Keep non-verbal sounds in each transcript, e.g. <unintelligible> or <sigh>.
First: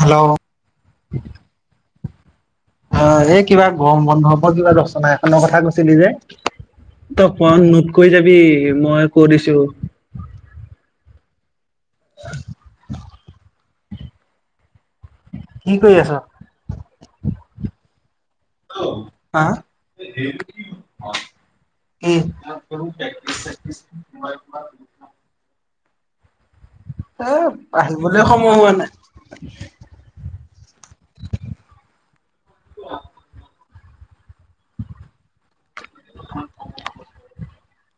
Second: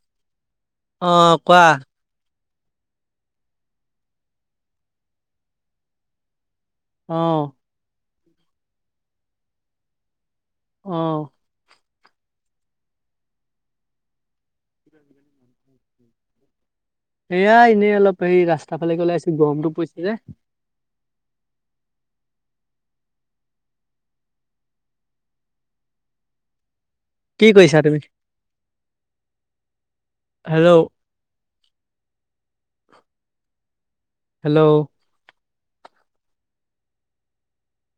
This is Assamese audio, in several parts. হেল্ল', আহ, কোৱা? অ, এই কিবা গৰম বন্ধ ওপৰত কিবা ৰচনা এখনৰ কথা কৈছিলি যে অ তই ম নোট কই যাবি মই কৈ দিছো অ', <inaudible> কি কৰি আছ? সেয়া এনেই অলপ সেই ৰাস্তাৰ ফালে গলেই আছে গৰমটো পৰিছে যে কিম অ আ এ কি কৰিছা তুমি আহিবলৈ সময় হোৱা নাই <inaudible> হেল্ল' হেল্ল' <inaudible>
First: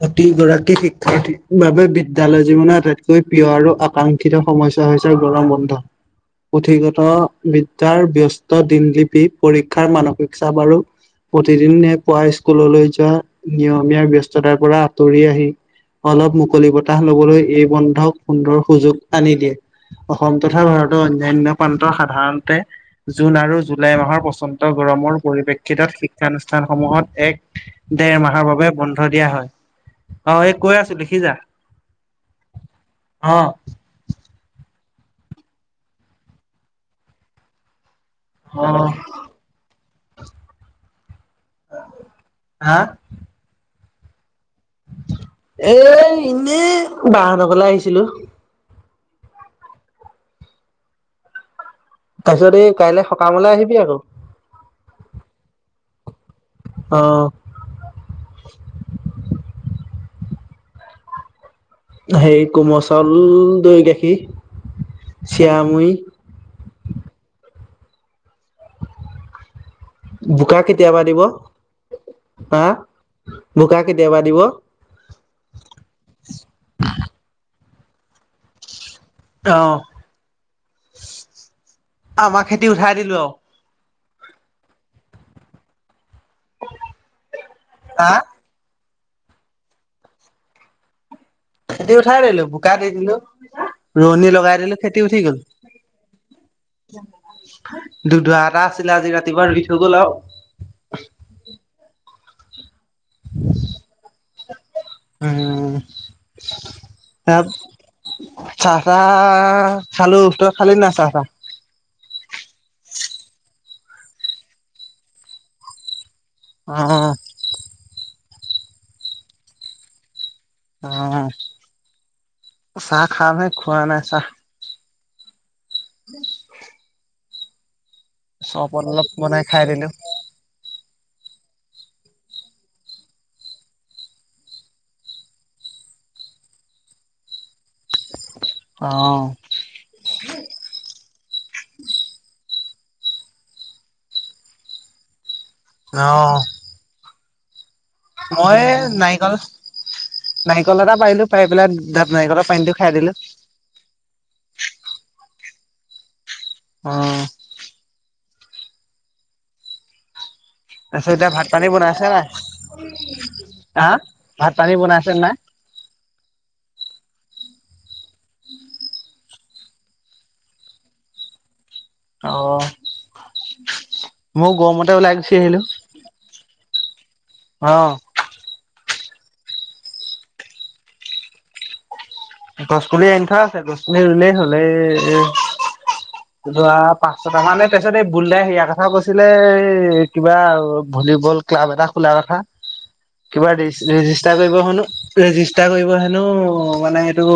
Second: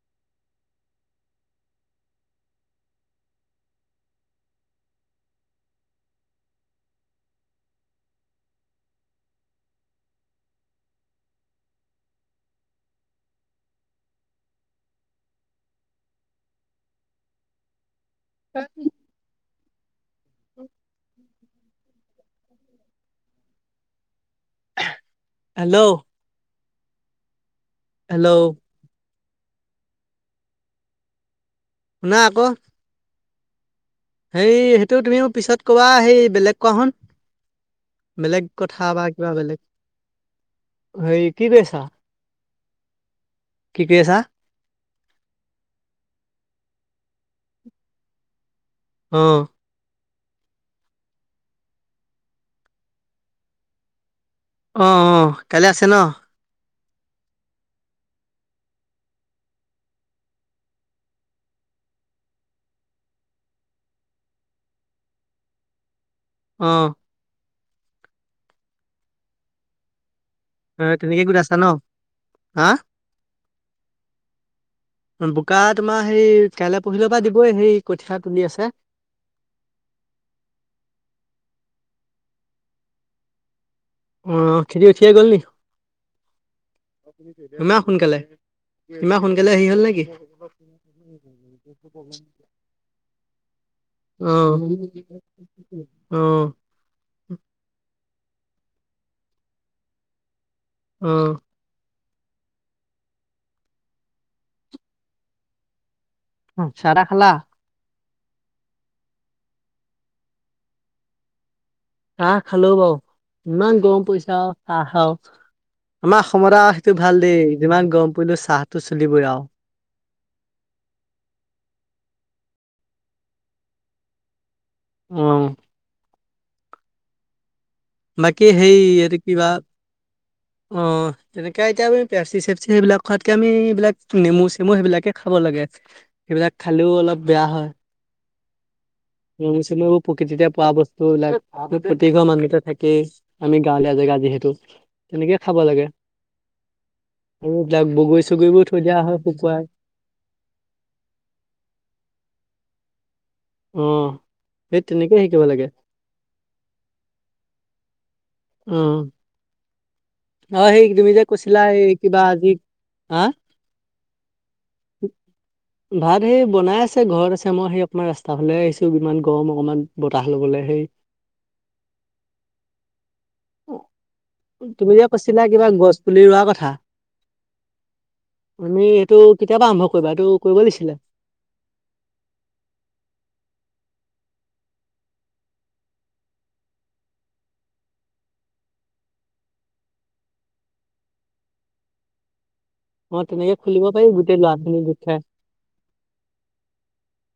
প্ৰতি গৰাকী শিক্ষাৰ্থীৰ বাবে বিদ্যলয় জীৱনৰ আটাইতকৈ প্ৰিয় আৰু আকাংক্ষিত সমাজ <unintelligible> বন্ধ পুথিগত বিদ্যাৰ ব্যস্ত দিনলিপি পৰীক্ষাৰ মানসিক চাপ আৰু প্ৰতিদিনে পুৱা স্কুললৈ যোৱা নিয়মীয়া ব্যস্ত তাৰ পৰা আঁতৰি আহি অলপ মুকলি বতাহ লবলৈ এই বন্ধক সুন্দৰ সুযোগ আনি দিয়ে অসম তথা ভাৰতৰ অন্যান্য পান্ত সাধাৰণতে জুন আৰু জুলাই মাহৰ প্ৰচন্দ গৰমৰ পৰিপ্ৰেক্ষিতত হেল্ল' শিক্ষানুষ্ঠান শিক্ষা সমূহত এক ডেৰ মাহৰ বাবে বন্ধ দিয়া হয় অ এই কৈ আছো লিখি যা ন আকৌ অ হেই সেইটো তুমিও পিছত কবা সেই বেলেগ কোৱা হুোন বেলেগ কথা অ' বা কিবা বেলেগ হেৰি কি কৰিছা হা? কি কৰিছা এ এনেই বা হতৰ ঘৰলে আহিছিলো আহ তাৰপিছত এই কাইলৈ সকামলৈ আহিবি আকৌ অ অ কাইলৈ আছে ন আহ সেই কোমল চাউল দৈ গাখীৰ চিৰা মুৰি আহ বোকা কেতিয়াবা দিব তেনেকে গোট আছা ন হা বোকা কেতিয়াবা দিব বোকা তোমাৰ সেই কাইলৈ পুহিলে পৰা দিবই সেই কঠিয়া তুলি আছে অ আমাক খেতি উঠাই দিলো আৰু আহ খেতি উঠিয়েই গল নি ইমান হা সোনকালে ইমান সোনকালে হেৰী হল নেকি খেতি উঠাই দিলো বোকা দি দিলো ৰোৱনী লগাই অ', দিলো খেতি উঠি গল অ', দু দুআ এটা আছিলে আজি ৰাতিপুৱা ৰুই থৈ গ'ল আৰু আহ উম উ চা তা খালা চাহ চাহ খালো ত খালি না চাহ তাহ চাহ খালো বাৰো ইমান গৰম পইচে চাহ আৰু আমাৰ অসমত আউ সেইটো অ' ভাল দেই যিমান গৰম পৰিলো চাহটো চলিবই আৰু অ চাহ খা নাই খোৱা নাই চাহ উম উম বাকী সেই অলপ এইটো বনাই কিবা খাই দিলো। অ তেনেকে এতিয়া আমি পেপচি চেপচি সেইবিলাক খোৱাতকে আমি এইবিলাক নেমু চেমু সেইবিলাকে খাব লাগে সেইবিলাক খালেও অলপ বেয়া হয় অ' নেমু চেমু পকিতিতে পোৱা বচ ত প্ৰতি ঘৰ মানুহটেই থাকেই আমি গাঁৱলীয়া জেগা যিহেতু তেনেকে খাব লাগে অ' আৰু এইবিলাক বগৰী চগৰীবোৰ মই থৈ দিয়া হয় নাৰিকল শুকুৱাই। নাৰিকল এটা পাৰিলো পাৰি পেলাই নাৰিকলৰ পানীটো খাইদিলো অ', এই তেনেকেই শিকিব লাগে অ'- উম তাৰপিছত এতিয়া ভাত পানী এই বনাইছে কিবা আজি হা নাই? হা ভাত পানী বনাইছে নাই! ভাত এই বনাই আছে ঘৰত আছে মই সেই অকমান ৰাস্তা ফালে আহিছো ইমান গৰম অকমান বতাহ লবলৈ সেই অ' অ <inaudible> মইও গৰমত কৈছিলা কিবা গছ পুলি ৰোৱা কথা। অ আমি টো কেতিয়াবা আৰম্ভ কৰিবা এইটো কৰিব লাগিছিলে। গছ পুলি আনি থোৱা আছে গছ পুলি ৰুলেই হলে এ যোৱা পাঁচ ছটা মান তাৰপিছত হে বুলদাই হেয়াৰ কথা কৈছিলে এই কিবা ভলীবল ক্লাব এটা খোলাৰ কথা! অ কিবা তেনেকে খুলিব পাৰি ৰেজিষ্টাৰ গোটেই ল'ৰা কৰিব খিনি হেনো, গোট খাই ৰেজিষ্টাৰ কৰিব হেনো মানে ঔ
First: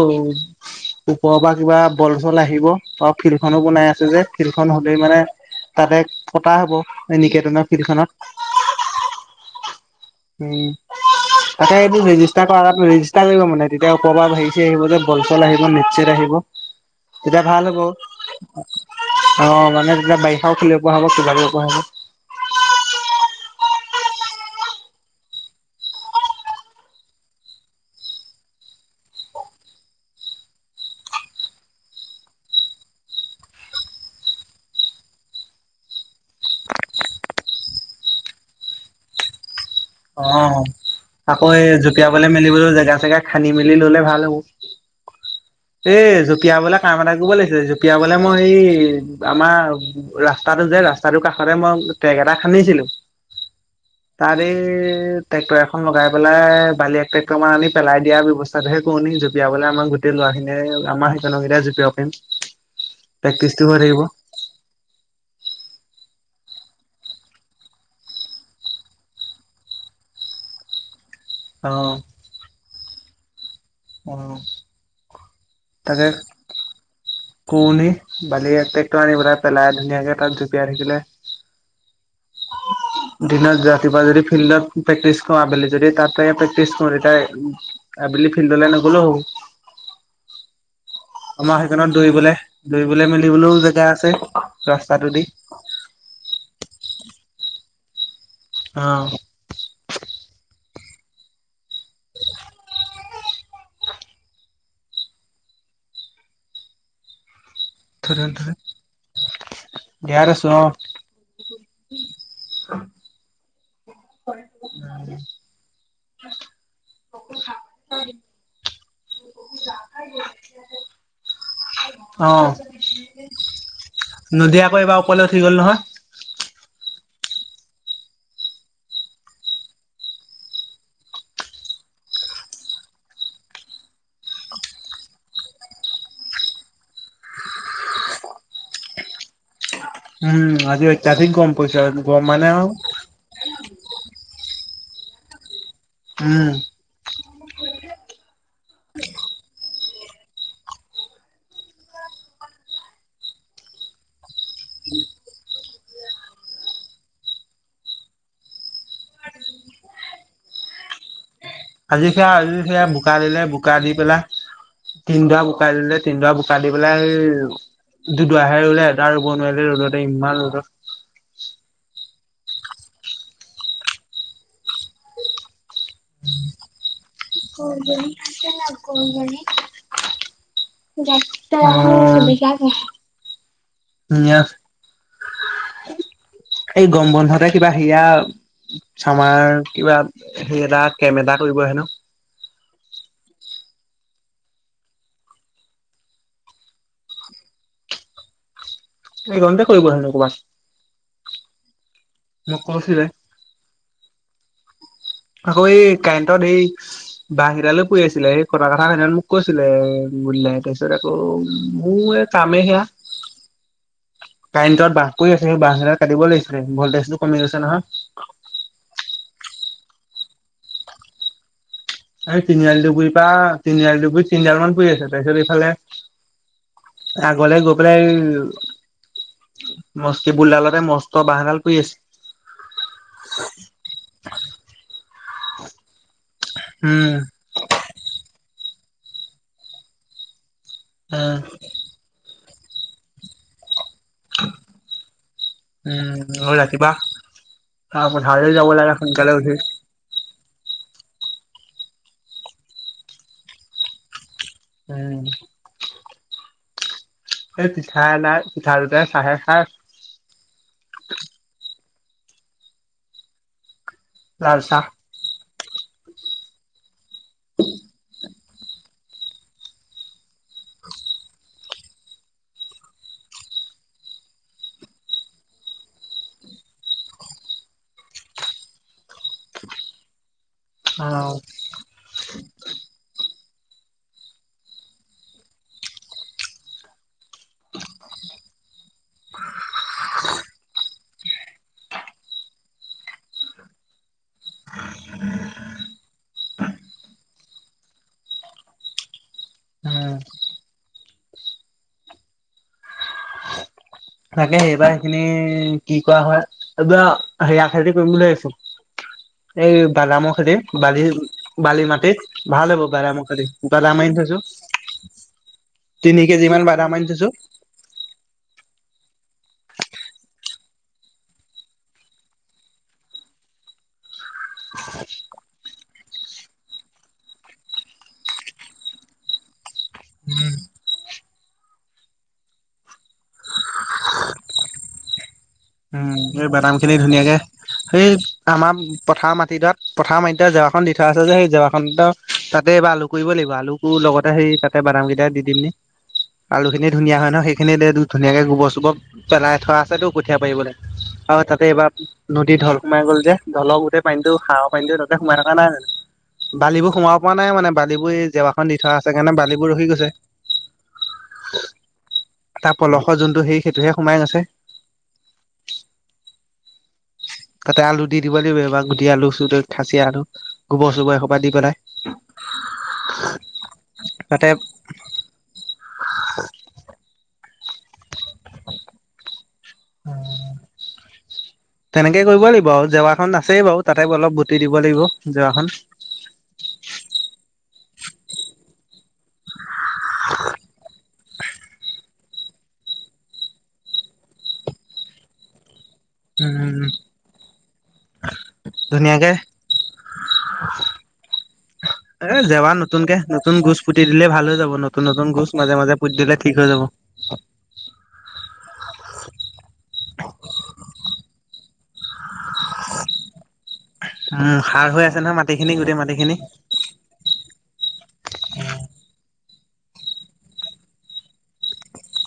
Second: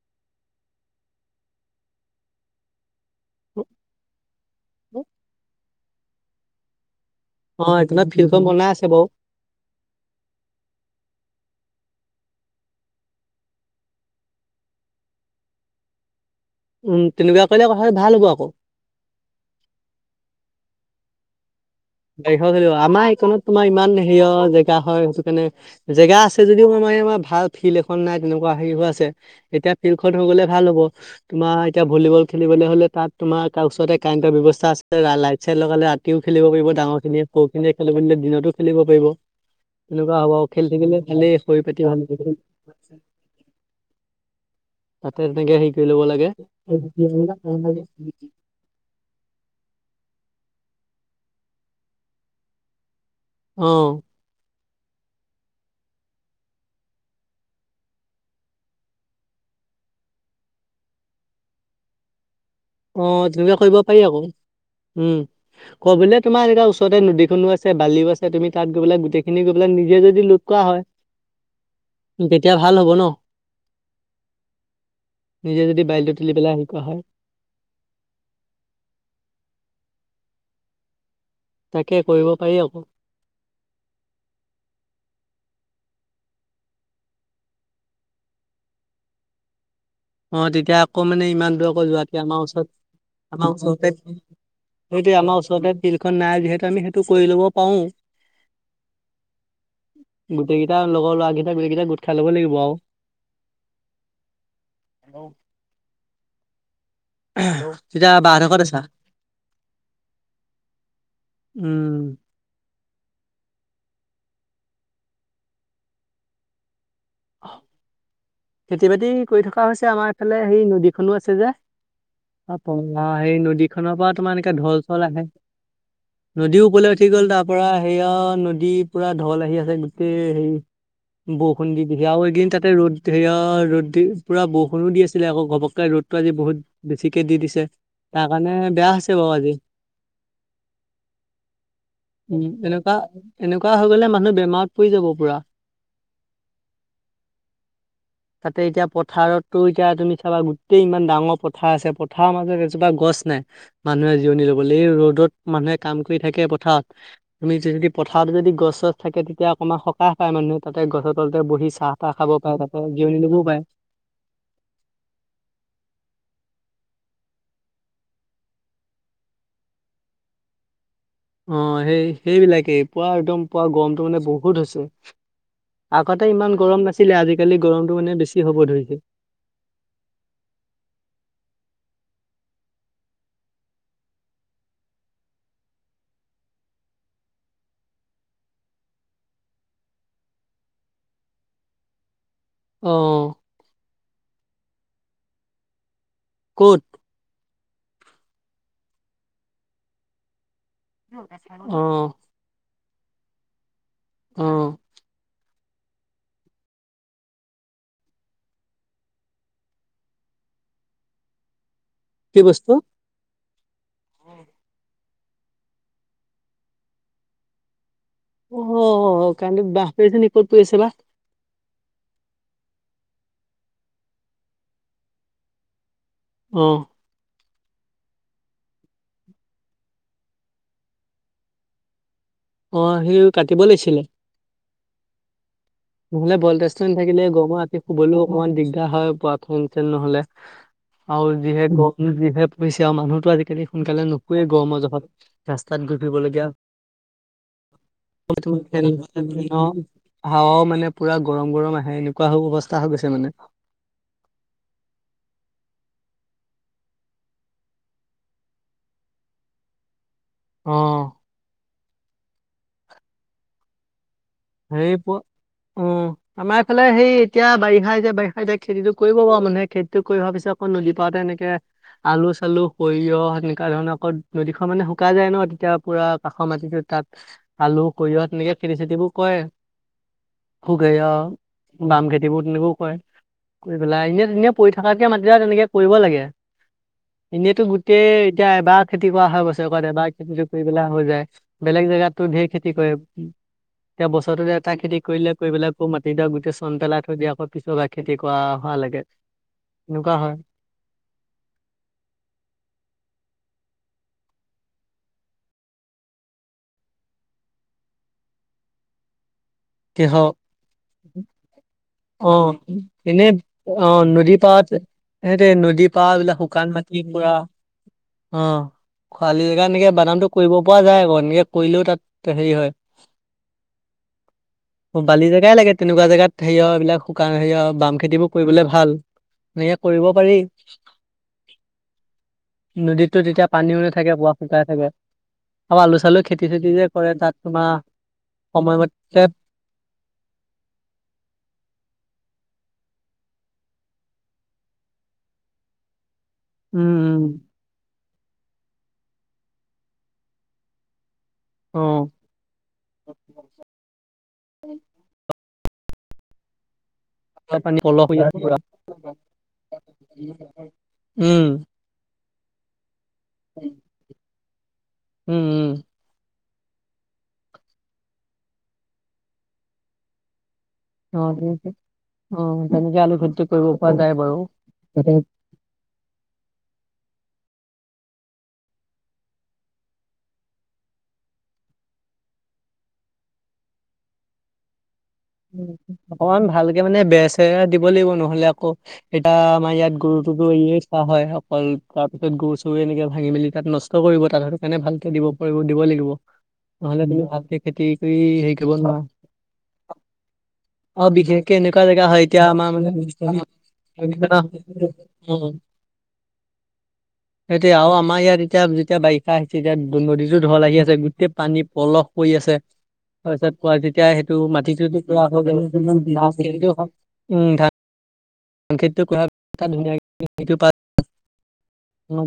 ওপৰৰ পৰা কিবা বল চল আহিব আৰু ফিল্ড খনো বনাই আছে যে ফিল্ডখন হলেই মানে তাতে পতা হ'ব অ নিকেতনৰ এইখনত ফিল্ডখনত ফিল্ডখন বনাই আছে বাৰু উম তাকে এইটো ৰেজিষ্টাৰ কৰাৰ আগত ৰেজিষ্টাৰ কৰিব মানে তেতিয়া ওপৰৰ পৰা হেৰি চেৰি আহিব যে বলচল আহিব নেট ছেট আহিব। উম তেতিয়া তেনেকুৱা কৰিলে ভাল কথাটো হ'ব আকৌ হ'ব মানে তেতিয়া বাৰিষাও খেলিব হব কিবা ক হব <unintelligible> <unintelligible> <unintelligible> আমাৰ এইকনত তোমাৰ ইমান হেৰিয় জেগা হয় সেইটো কাৰণে জেগা আছে যদিও আমাৰ ভাল ফিল্ড এখন নাই তেনেকুৱা হেৰি হৈ আছে এতিয়া ফিল্ড খন হৈ গলে ভাল হ'ব তোমাৰ এতিয়া ভলীবল খেলিবলৈ হ'লে তাত তোমাৰ ওচৰতে কাৰেণ্টৰ ব্যৱস্থা আছে লাইট চাইট লগালে ৰাতিও খেলিব পাৰিব। ডাঙৰ খিনিয়ে সৰু খিনিয়ে খেলো বুলিলে দিনতো খেলিব পাৰিব। তেনেকুৱা অ হ'ব আৰু খেলি থাকিলে ভালেই আকৌ শৰীৰ এই পাতি ভাল হৈ জঁপিয়াবলৈ থাকিব মেলিবলৈ জেগা চেগা খান্দি মেলি তাতে তেনেকে সেই এ জঁপিয়াবলে কাম এটা কৰিব লাগিছে জপিয়া বলে মই হে আমাৰ ৰাস্তাটো যে ৰাস্তাটোৰ কাষতে মই টেগ এটা খান্দিছিলো অহ। এ ট্ৰেক্টৰ এখন লগাই পেলাই বালি এক ট্ৰেক্টৰ মান আনি পেলাই দিয়া ব্যৱস্থাটোহে কৰো নেকি জপিয়াবলৈ আমাৰ গোটে লৰাখিনি আমাৰ হেইকনৰ কেইটাই জপিয়াব পাৰিম। অ', তেনেকুৱা প্ৰেক্টিচটো কৰিব হৈ পাৰি থাকিব আকৌ উম। তোমাৰ ওচৰতে নদীখনো আছে বালিও আছে তুমি তাত গৈ পেলাই গোটেইখিনি গৈ পেলাই নিজে যদি লোত কৰা হয়। অ', তেতিয়া ভাল হ'ব ন? অ', নিজে যদি তাকে বালিটো তুলি পেলাই আনলোড কৰা হয়। <unintelligible> বালি এক ট্ৰেক্টৰ আনি পেলাই পেলাই ধুনীয়াকে তাত জঁপিয়াই থাকিলে তাকে কৰিব পাৰি আকৌ। দিনত ৰাতিপুৱা যদি ফিল্ডত প্ৰেক্টিচ কৰো আবেলি যদি তাতে প্ৰেক্টিচ কৰো তেতিয়া আবেলি ফিল্ডলে নগলেও হ'ব। অ', তেতিয়া আকৌ মানে ইমান আমাৰ দূৰকৈ সেইকনত যোৱাক দৌৰিবলে আমাৰ ওচৰত, দৌৰিবলে আমাৰ মেলিবলৈও জেগা ওচৰতে, আছে ৰাস্তাটো সেইটো দি আমাৰ ওচৰতে নাই যিহেতু আমি সেইটো কৰি ল'ব পাৰো। অ'। গোটেইকেইটা লগৰ ল'ৰাৰাকেইটা বেলেগ কেইটা গোট খাই ল'ব লাগিব আৰু। হেল্ল'? থু তেতিয়া থু বা থু হঁতৰ থু ঘৰত আছা? ইয়াত আছোঁ, অঁ। উম <unintelligible> খেতি বাতি কৰি থকা হৈছে আমাৰ ইফালে সেই নদীখনো আছে যে। অ'। পা সেই নদীখনৰ পৰা তোমাৰ এনেকে নদী ঢল আকৌ এইবাৰ চল আহে। ওপৰলৈ উঠি গ'ল নহয়। নদীও কলে গুচি গ'ল তাৰ পৰা সেয়া নদী পুৰা ঢল আহি আছে গোটেই হে বৰষুণ দি এইকেদিন তাতে ৰ'দ সেৰিয়া ৰ'দ দি পুৰা বৰষুণো দি আছিলে আকৌ ঘপককে ৰ'দতটো আজি বহুত বেছিকে দি দিছে তাৰ কাৰণে বেয়া হৈছে বাৰু আজি। উম আজি অত্যাধিক গৰম পৰিছে গৰম উম, মানে আৰু এনেকুৱা এনেকুৱা হৈ গলে মানুহ বেমাৰত পৰি যাব পুৰা। উম। তাতে এতিয়া পথাৰতো এতিয়া তুমি চাবা গোটেই ইমান ডাঙৰ পথাৰ আছে পথাৰৰ মাজত এজোপা গছ নাই। মানুহে জিৰণি ল'ব লে এই ৰ'দত মানুহে কাম কৰি থাকে। পথাৰত তুমি যদি পথাৰত যদি গছ-চছ থাকে তেতিয়া অকণমান সকাহ পায় মানুহে তাতে গছ ত আজি সেয়া আজি সেয়া বোকা দিলে ল'বও পাৰে বোকা দি পেলাই তিনডৰা বোকা দিলে, তিনডৰা বোকা দি পেলাই দুদাহে ৰুলে এটা ৰুব নোৱাৰিলে, ৰদোতে ইমান ৰ'দত। অ' সেই সেইবিলাকেই পুৱা একদম পুৱা গৰমতটো মানে বহুত হৈছে। আগতে ইমান গৰম নাছিল। <unintelligible> <unintelligible> <unintelligible> এই গম বন্ধতে কিবা সেয়া আমাৰ কিবা হে এটা কেম এটা কৰিব হেনো। অহ। ক'ত? এইকনতে কৰিব হেনো কৰবাত। অ'। মোক কৈছিলে। অ'। আকৌ এই কাৰেণ্টত এই বাহ গিডাললো পৰি আছিলে। সেই কটা কথা খিন মোক কৈছিলে বুলি তাৰপিছত আকৌ মোৰ এই কি কামেই বস্তু সেয়া কাৰেণ্টত বা কৈ আছে সেই বাহ গিডাল কাটিব লাগিছিল ভল্টেজ টো কমি গৈছে নহয়। অ' কাৰেণ্টৰ বাঁহ পৰি আছে নেকি? ক'ত পৰি আছে বাঁহ। আজি তিনিআলি ডুগুৰি পৰা তিনিআলি ডুগুৰি তিনিডাল মান পৰি আছে তাৰপিছত এইফালে অহ। আগলে গৈ পেলাই মচ কিবুলডালতে মস্ত বাঁহডাল পৰি আছে। অহ সি কাটিব লাগছিলে। নহ'লে ভলটেষ্ট উম নথাকিলে গৰম ৰাতি শুবলৈও অকমান দিগদাৰ হয়। পোৱাথেন চেন নহ'লে আৰু উম যিহেতু যিহে পছে আৰু মানুহতো আজিকালি সোনকালে নুশুৱেই গৰমৰ জহত ৰাস্তাত ঘূৰি ফুৰিবলগীয়া উম ৰাতিপুৱা পথাৰলৈ যাব লাগে সোনকালে উঠি <unintelligible> হাৱাও মানে পুৰা গৰম, গৰম আহে। এনেকুৱা অৱস্থা হৈ গৈছে মানে। উম। এই পিঠা নাই, পিঠা দুটাই চাহে খাহ। অ'। লাল চাহ হেই প অ', আমাৰ এইফালে হেই এতিয়া বাৰিষাই যে, বাৰিষা এতিয়া খেতিটো কৰিব পাৰ মানে, খেতিটো কৰি হোৱাৰ পিছত আকৌ নদী পাতে এনেকে আলু চালু, সৰিয়হ, সেনেকুৱা ধৰণে আকৌ নদীখন মানে শুককা যায় ন তেতিয়া পুৰা কাষৰ মাটিটোত তাত আলু সৰিয়হ তেনেকে খেতি চেতিবোৰ কয়ে, সুক হেইয় অ বাম খেতিবোৰ তেনেকেও কয়ে। কৰি পেলাই এনে তে পৰি থকাতিয়া মাতি তেনেকে কৰিব লাগে এনেইতো গোটেই এতিয়া এবাৰ খেতি কৰা হয় বছৰেকত এবাৰ খেতিটো কৰি পেলাই হৈ যায় বেলেগ জেগাতো ধেৰ খেতি কৰে। এতিয়া বস্ সৌটোত এটা খেতি কৰিলে, কৰি পেলায় আকৌ মাটি দৰা গোটেই চ চন পেলাই থৈ দি আকৌ পিছৰ বা খেতি কৰা হোৱা লাগে, উম এনেকুৱা হয়। তাকে সেইবাৰ সেইখিনি কি কৰা হয় এইবাৰ হেয়া খেতি কৰিম বুলি ভাবিছো। <unintelligible> এই কিহ বাদামৰ খেদিম বালি বালি অ মাটিত ভাল হ'ব বাদামৰ খেদি বাদাম ম আাৰি থৈছোঁ। পত এহতে নদী পাহ এইবিলাক কেজি শুকান মান বাদাম মাটি আনি থৈছো বুৰা অ খৰাালি জেগা এনেকে বাদামটো কৰিব পৰা যায় আকৌ এনেকে কৰিলেও তাত হেৰি হয় <inaudible> বালি জেগাই লাগে তেনেকুৱা জেগাত হেৰিয় এইবিলাক শুকান হেৰিয় বাম খেতিবোৰ কৰিবলে ভাল ন কৰিব পাৰি নদীততো তেতিয়া পানীওনে থাকে বোৱা ফুকাই থাকে আাৰ আলোচনা উম এই বোদাম খিনি ধুনীয়াকে সেই আমাৰ সময়মতে পথাৰ মাটিডাত পথাৰ আ এতিয়া জেৱাখন দি থোৱা আছে যে সেই জেৱাখন তাতেবাৰ আলু কৰিব লাগিব আলু কৰ লগতে সেই তাতে বৰাম ক দা দিদিনম আলু খিনি ধুনীয়া হয় ন উম সেইখিনি ধুনীয়াকে গোবৰ চোবৰ পেলাই থোৱা আছেতো কঠিয়ীয়া পাৰিবলৈ আৰু তাতে উম অ এইবাৰ নদ ঢল সোমাই গ'ল যে ঢলক গোট পানীটো হাৰৰ পানীটোো ততে সোমাই মানে বালিবোৰ সোমও। পোৱা নাই পুৰা মানে পানী পলস বালিবোৰ হৈ এই আছে পুৰা জেৱাখন দি থোৱা আছে কাৰণে বালিবোৰ ৰখি গৈছে। উম। তাৰ পলস যোনটো সেই সেইটোহে সোমাই গৈছে। উম উম তাতে আলু দি দিব লাগিব এইবাৰ গুটি আলু চ খাচি আলু। গোবৰ চোবৰ অ এসোপা দি ঠিক পেলাই অ তেনেকে আলু খেতি কৰিব পৰা যায় বাৰু। হয় উম তেনেকে কৰিব লাগিব আৰু জেৱাখন নাছেই বাৰু তাতে অলপ বতিি দিব লাগিব জেৱাখন অকমান ভালকে মানে বেচে দিব লাগিব নহ'লে আকৌ এয়া আমাৰ ইয়াত গৰুটোোতো এয় চাহ হয় অকল তাৰপিছত গৰু চ এনেকে ভাঙি মেলি তাত নষ্ট কৰিব তাত সেইটো কাৰণে ভালকে দিব পাৰিব দিব লাগিব উম নহলে তুমি ভালক খেতি কৰি হেৰি কৰিব নোৱাৰা ধুনীয়াকে অ বিষে কেনে এনেকা জেগা হয় এ এতিয়া আমাৰ জেৱা মানে নতুনকে নতুন গোজ পুতি দিলে ভাল হৈ যাব নতুন নতুন গোজ মাজে মাজে পুতি দিলে ঠিক হৈ যাব সেইটোয়ে আৰু আমাৰ ইয়াত এতিয়া যেতিয়া বাৰিা আহিছে এতিয়া নদীতো ঢল আহি আছে গোটেই পানী পলস পৰি আছে তাৰপিছত যেতিয়া সেইটো উম মাটিটো সাৰ হৈ আছে নহয় মাটিখিনি গোটেই মাটিখিনি উ এটা ধুনীয়াক সেইটো প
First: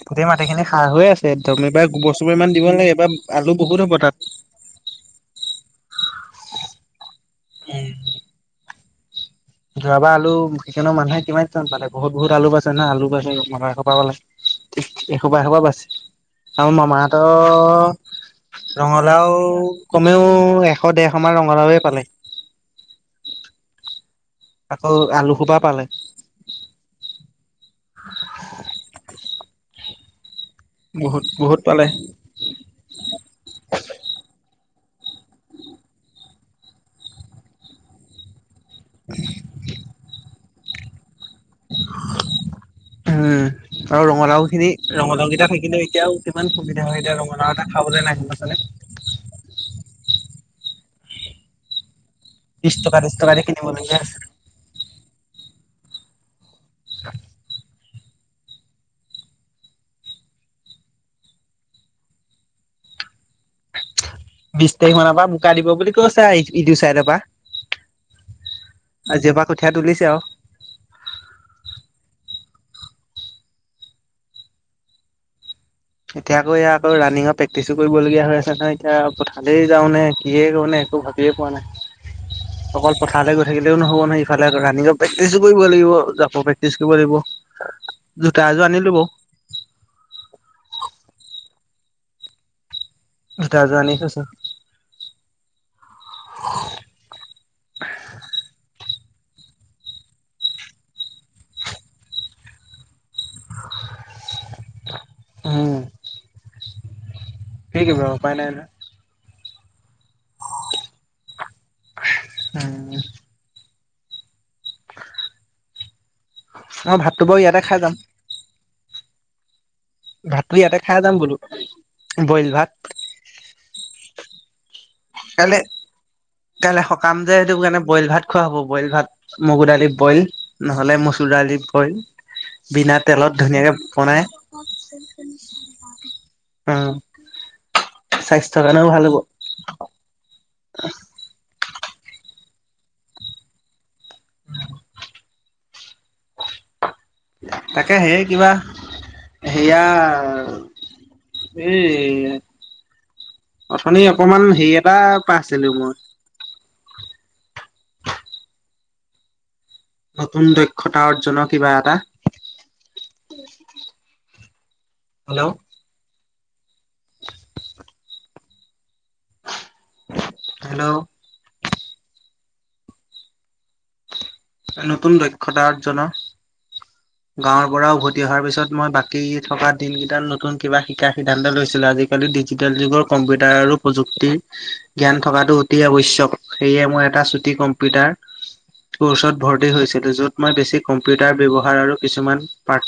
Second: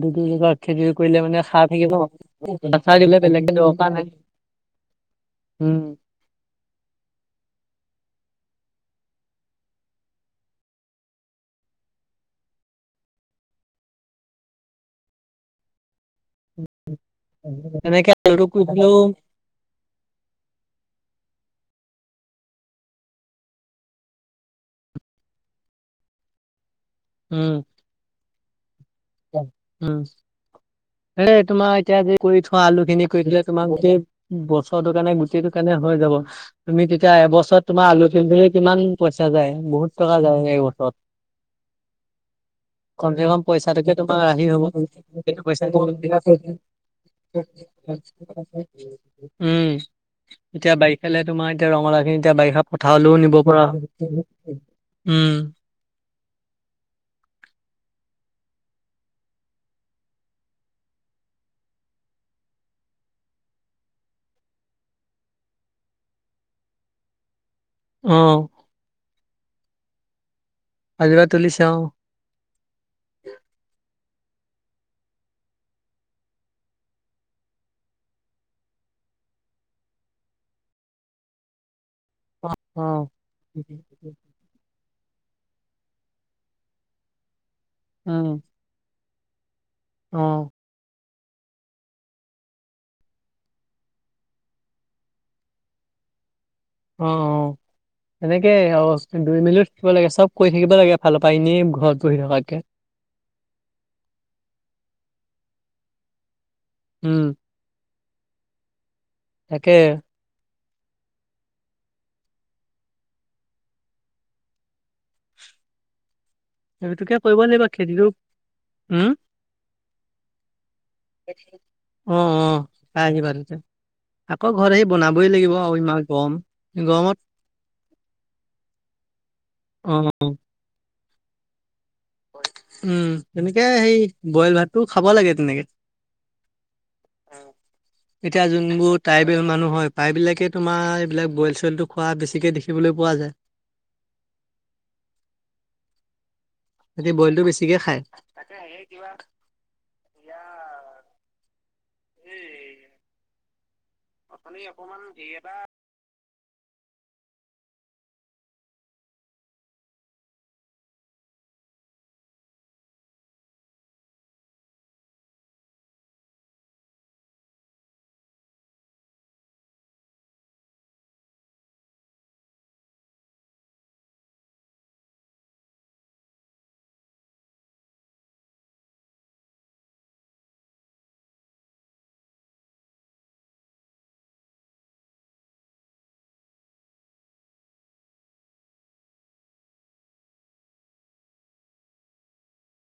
গোটেই মাটিখিনি সাৰ হৈ আছে মানে সাৰ একদম এইবাৰ থাকিব। গোবৰ চোবৰ ইমান দিব নালাগে সাৰ দিবলে এইবাৰ বেলেগকে আলু বহুত দৰকাৰ হ'ব নাই তাত <inaudible> উম উম যৰাাব আলু চিকেনৰ মানুহে কিমান ন পালে বহুত বহুত আলু পাইছে না আলু পাইছে মসপা পালে এসোবা এসোবা বাচি আৰু মোৰ তেনেকে আলুটো মামাহতৰ কৰিছিলো ৰঙালাও কমেও এশ দেৰশ মান ৰঙ মৰাে পালে আকৌ আলুসোপা পালে উম উম বহুত হেই বহুত তোমাৰ পালে। এতিয়া যে কৰি থোৱা আলু খিনি কৰি থলে তোমাৰ গোটেই ব ৰ কাৰণে গুটি টো কাৰণে হৈ যাব তুমি তেতিয়া এবছৰত তোমাৰ আলু পিন্ধি কিমান পইচা যায় বহুত টকা যায় সেই বছৰত কম চে কম উম পইচাটোাকে আৰু ৰঙালাও আহি হব খিনি ৰঙালাও কেইটা পই থাকিলে এতিয়াও কিমান সুবিধা হয় এতিয়া ৰঙালাও এটা খাবলৈ নাই গম পাইছানে উম এতিয়া বাৰিষালে তোমাৰ এতিয়া ৰঙালাখিনি এতিয়া বাৰিষা বিশ টকা পথাৰলেও ত্ৰিশ টকা নিব দি পৰা কিনিবলগীয়া হৈছে। হয় উম <inaudible> বিশ তাৰিখ মানৰ পৰা মুোকাই দিব বুলি কৈছো ইটো চাইডৰ পৰা আহ আজেপা কঠীয়া তুলিছে আৰু আজিব তুলিিছওঁ এতিয়া আকৌ এয়া আকৌ ৰানিিঙৰ প্ৰেক্টিছো কৰিবলগীয়া হৈ আছে নহয় এতিয়া পঠালেই যাও নে কিয়ে কৰো নে ভাবিয়ে পোৱা নাই অকল অ'। পথাৰলৈ গৈ থাকিলেও নহ'ব নহয় ইফালে ৰানিঙক প্ৰেক্টিচো কৰিব লাগিব জাপৰ প্ৰেক্টিচ কৰিব লাগিব জোতা এযোৰ আনিলো বাও আহ তাজান কছ অ অ সেনেকে দুই মিলি থাকিব লাগে চব কৈ থাকিব লাগে ভালৰাই এনেই ঘৰত বহি থকাকে <inaudible> উম উম ব উপায় নাই ন তাকে উম মই সেইটোকে ভাতটো বাৰু কৰিব ইয়াতে লাগিব খাই যাম খেতিটো হম ভাতটো ইয়াতে খাই যাম বোলো অ বইল অ ভাত খ আহি পাৰছে আকৌ ঘৰত আহি বনাবই লাগিব আৰু ইমান গম কাইলৈ সকাম যে সেইটো কাৰণে বইল ভাত খোৱা হব বইল ভাত মগু দালি অ', বইল নহলে মচ চোলালীপ হয় বিনা উম, তেলত তেনেকে ধুনীয়াকে সেই বনাই বইল ভাতটো খাব লাগে তেনেকে। উম এতিয়া যোনবোৰ ট্ৰাইবেল মানুহ হয় প্ৰায়বলাকে তোমাৰ এইবিলাক বইল চইলটো খোৱা বেছিকে দেখিবলৈ পোৱা যায় সিহঁতি বইলটো বেছিকে তাকে খায়। সেই কিবা সেয়া এ অথনি অকমান হেৰি এটা পাৰছিলো মই নতুন দক্ষতা অৰ্জনৰ কিবা এটা হেল্ল' হেল্ল' নতুন দক্ষতা আৰ্জনৰ গাঁৱৰ পৰা উভতি অহাৰ পিছত মই বাকী থকা দিন কেইটাত নতুন কিবা শিকা সিদ্ধান্ত লৈছিলো আজিকালি ডিজিটেল যুগৰ কম্পিউটাৰ আৰু প্ৰযুক্তিৰ জ্ঞান থকাটো অতি আৱশ্যক সেয়ে মই এটা কম্পিউটাৰ কৰ্চত ভৰ্তি হৈছিলোঁ য'ত মই বেছি কম্পিউটাৰ ব্যৱহাৰ আৰু কিছুমান পাৰ্থ